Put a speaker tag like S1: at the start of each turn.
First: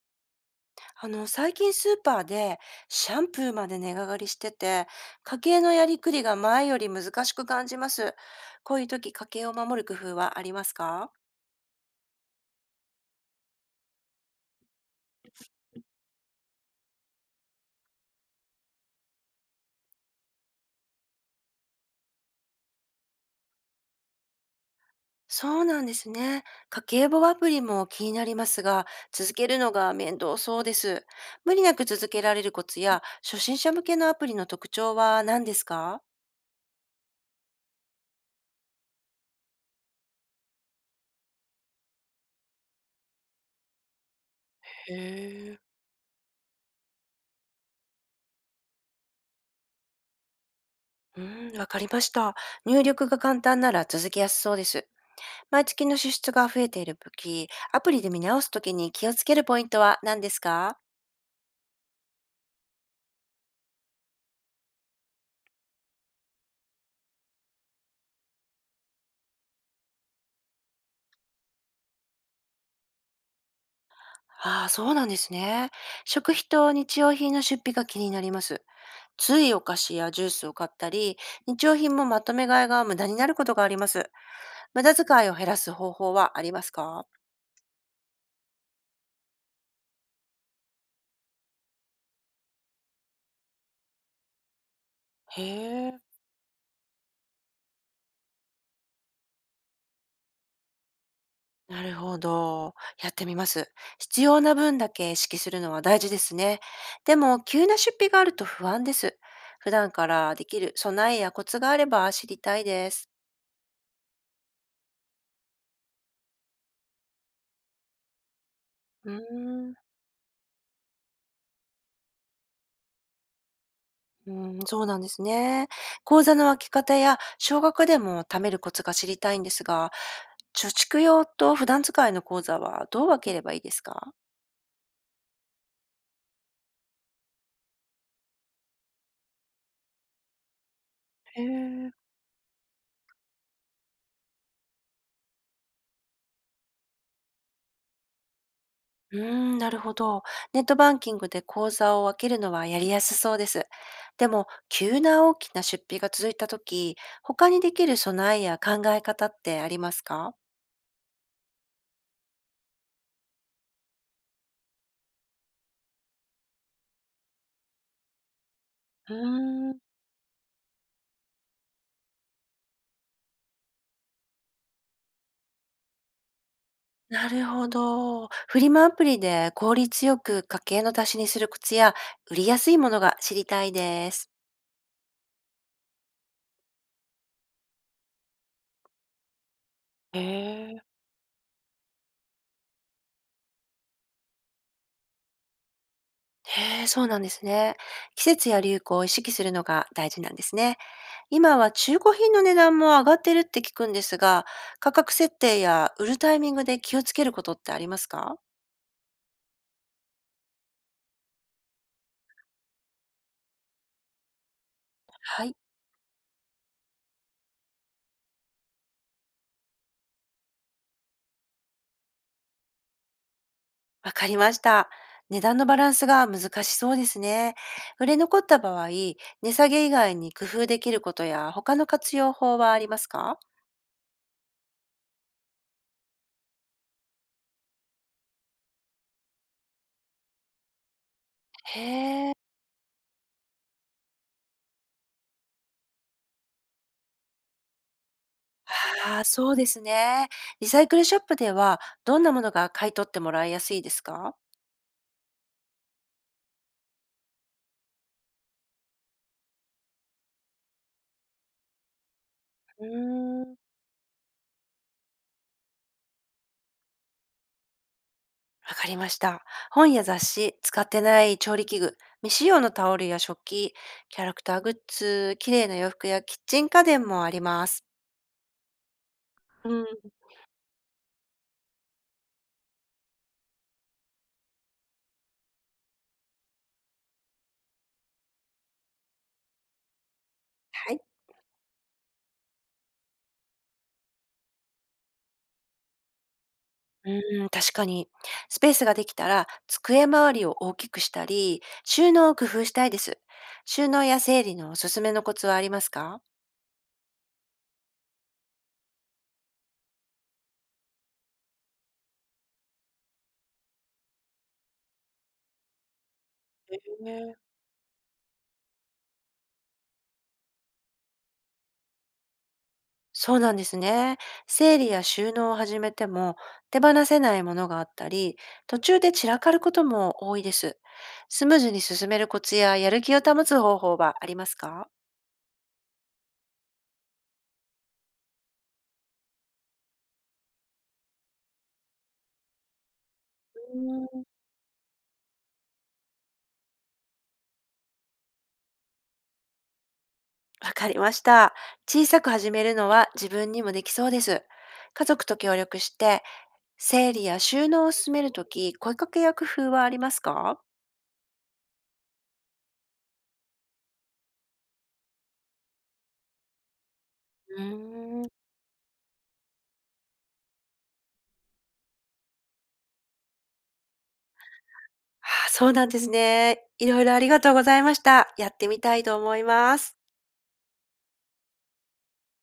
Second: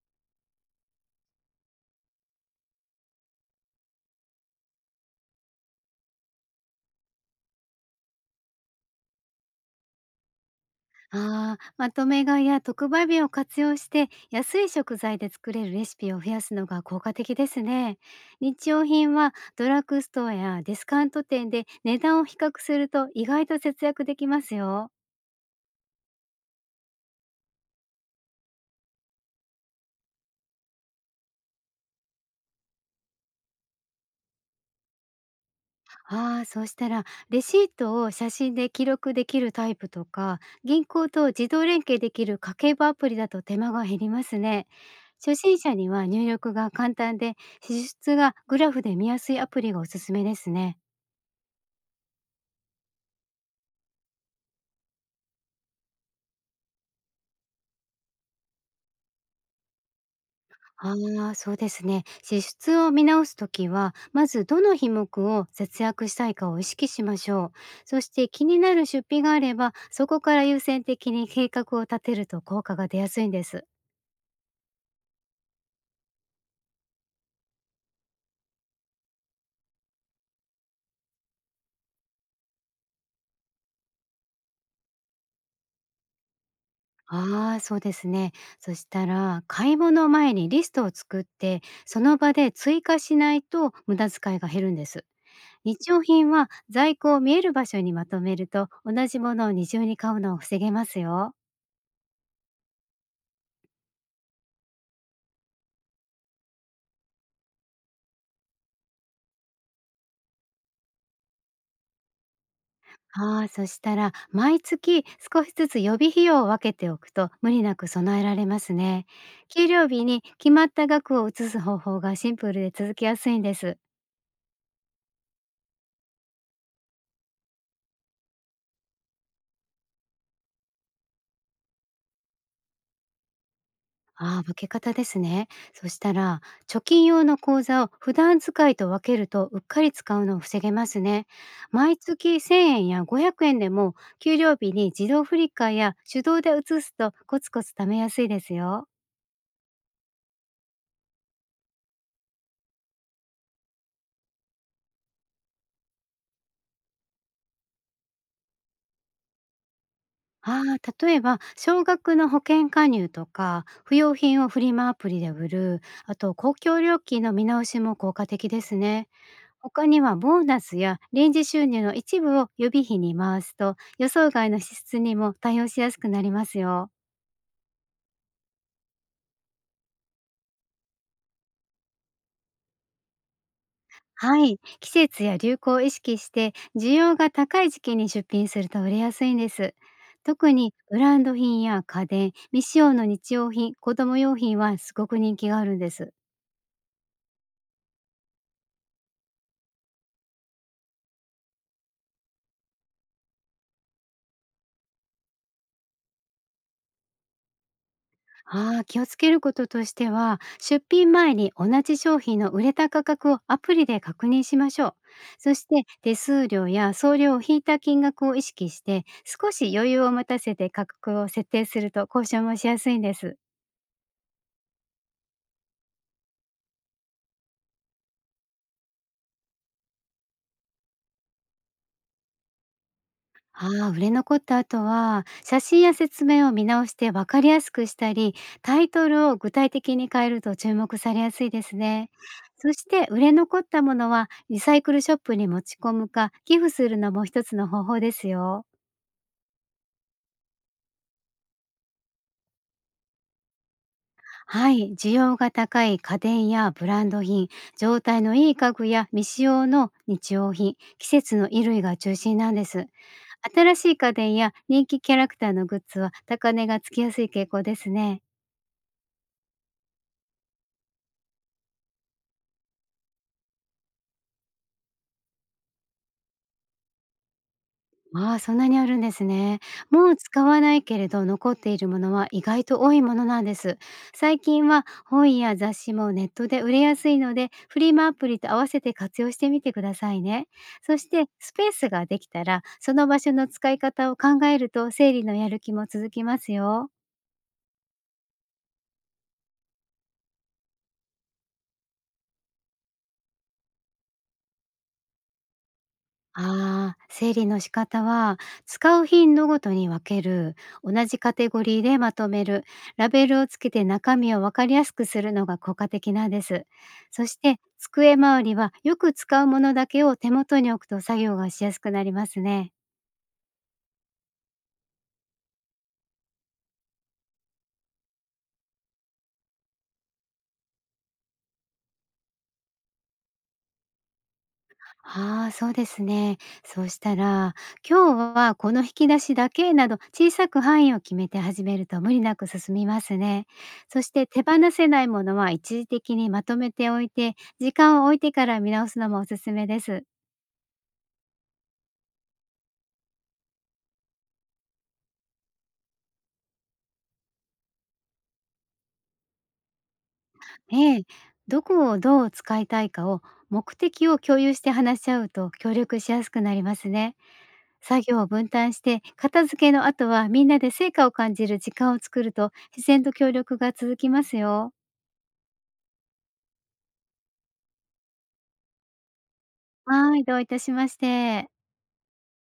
S1: 最近スーパーでシャンプーまで値上がりしてて、家計のやりくりが前より難しく感じます。こういう時、家計を守る工夫はありますか？
S2: ああ、まとめ買いや特売日を活用して安い食材で作れるレシピを増やすのが効果的ですね。日用品はドラッグストアやディスカウント店で値段を比較すると意外と節約できますよ。
S1: そうなんですね。家計簿アプリも気になりますが、続けるのが面倒そうです。無理なく続けられるコツや、初心者向けのアプリの特徴は何ですか？
S2: ああ、そうしたら、レシートを写真で記録できるタイプとか、銀行と自動連携できる家計簿アプリだと手間が減りますね。
S1: へ
S2: 初
S1: え、
S2: 心者には入力が簡単で、支出がグラフで見やすいアプリがおすすめですね。
S1: うん、わかりました。入力が簡単なら続けやすそうです。毎月の支出が増えている時、アプリで見直すときに気をつけるポイントは何ですか？
S2: ああ、そうですね。支出を見直すときは、まずどの品目を節約したいかを意識しましょう。そして、気になる出費があれば、そこから優先的に計画を立てると効果が出やすいんです。
S1: ああ、そうなんですね。食費と日用品の出費が気になります。ついお菓子やジュースを買ったり、日用品もまとめ買いが無駄になることがあります。無駄遣いを減らす方法はありますか？
S2: ああ、そうですね。そしたら、買い物前にリストを作って、その場で追加しないと無駄遣いが減るんです。
S1: へ
S2: 日
S1: え。
S2: 用品は在庫を見える場所にまとめると、同じものを二重に買うのを防げますよ。
S1: なるほど。やってみます。必要な分だけ意識するのは大事ですね。でも、急な出費があると不安です。普段からできる備えやコツがあれば知りたいです。
S2: ああ、そしたら、毎月少しずつ予備費用を分けておくと無理なく備えられますね。
S1: う
S2: 給
S1: ーん、
S2: 料日に決まった額を移す方法がシンプルで続きやすいんです。
S1: うん、そうなんですね。口座の開け方や少額でも貯めるコツが知りたいんですが、貯蓄用と普段使いの口座はどう分ければいいですか？
S2: ああ、分け方ですね。そしたら、貯金用の口座を普段使いと分けると、うっかり使うのを防げますね。
S1: へえ。
S2: 毎月1000円や500円でも、給料日に自動振り替えや手動で移すとコツコツ貯めやすいですよ。
S1: うーん、なるほど。ネットバンキングで口座を分けるのはやりやすそうです。でも、急な大きな出費が続いたとき、他にできる備えや考え方ってありますか？
S2: ああ、例えば、少額の保険加入とか、不用品をフリマアプリで売る、あと公共料金の見直しも効果的ですね。
S1: うーん、
S2: 他にはボーナスや臨時収入の一部を予備費に回すと、予想外の支出にも対応しやすくなりますよ。
S1: なるほど。フリマアプリで効率よく家計の足しにするコツや、売りやすいものが知りたいです。
S2: はい、季節や流行を意識して、需要が高い時期に出品すると売れやすいんです。
S1: へ
S2: 特に
S1: え。
S2: ブランド品や家電、未使用の日用品、子供用品はすごく人気があるんです。
S1: へえ、そうなんですね。季節や流行を意識するのが大事なんですね。今は中古品の値段も上がってるって聞くんですが、価格設定や売るタイミングで気をつけることってありますか？
S2: ああ、気をつけることとしては、出品前に同じ商品の売れた価格をアプリで確認しましょう。
S1: は
S2: そ
S1: い。
S2: して、手数料や送料を引いた金額を意識して、少し余裕を持たせて価格を設定すると交渉もしやすいんです。
S1: わかりました。値段のバランスが難しそうですね。売れ残った場合、値下げ以外に工夫できることや他の活用法はありますか？
S2: ああ、売れ残った後は、写真や説明を見直して分かりやすくしたり、タイトルを具体的に変えると注目されやすいですね。
S1: へえ。
S2: そして、売れ残ったものはリサイクルショップに持ち込むか寄付するのも一つの方法ですよ。
S1: ああ、そうですね。リサイクルショップではどんなものが買い取ってもらいやすいですか？
S2: はい、需要が高い家電やブランド品、状態のいい家具や未使用の日用品、季節の衣類が中心なんで
S1: う
S2: す。
S1: ーん、
S2: 新しい家電や人気キャラクターのグッズは高値がつきやすい傾向ですね。
S1: わかりました。本や雑誌、使ってない調理器具、未使用のタオルや食器、キャラクターグッズ、綺麗な洋服やキッチン家電もあります。
S2: ああ、そんなにあるんですね。
S1: う
S2: も
S1: ん。
S2: う使わないけれど残っているものは意外と多いものなんです。最近は本や雑誌もネットで売れやすいので、フリマアプリと合わせて活用してみてくださいね。
S1: は
S2: そ
S1: い。
S2: してスペースができたら、その場所の使い方を考えると整理のやる気も続きますよ。
S1: うん、確かに。スペースができたら、机周りを大きくしたり、収納を工夫したいです。収納や整理のおすすめのコツはありますか？
S2: ああ、整理の仕方は、使う頻度ごとに分ける、同じカテゴリーでまとめる、ラベルをつけて中身を分かりやすくするのが効果的なんです。そして、机周りはよく使うものだけを手元に置くと作業がしやすくなりますね。
S1: そうなんですね。整理や収納を始めても手放せないものがあったり、途中で散らかることも多いです。スムーズに進めるコツややる気を保つ方法はありますか？
S2: ああ、そうですね。そうしたら、今日はこの引き出しだけなど小さく範囲を決めて始めると無理なく進みますね。
S1: う
S2: そし
S1: ん、
S2: て、手放せないものは一時的にまとめておいて、時間を置いてから見直すのもおすすめです。
S1: わかりました。小さく始めるのは自分にもできそうです。家族と協力して、整理や収納を進めるとき、声かけや工夫はありますか？
S2: ええ、どこをどう使いたいかを、目的を共有して話し合うと協力しやすくなりますね。
S1: う
S2: 作業
S1: ー
S2: を
S1: ん、
S2: 分担して、片付けの後はみんなで成果を感じる時間を作ると自然と協力が続きますよ。
S1: ああ、そうなんですね。いろいろありがとうございました。やってみたいと思います。
S2: はい、どういたしまして。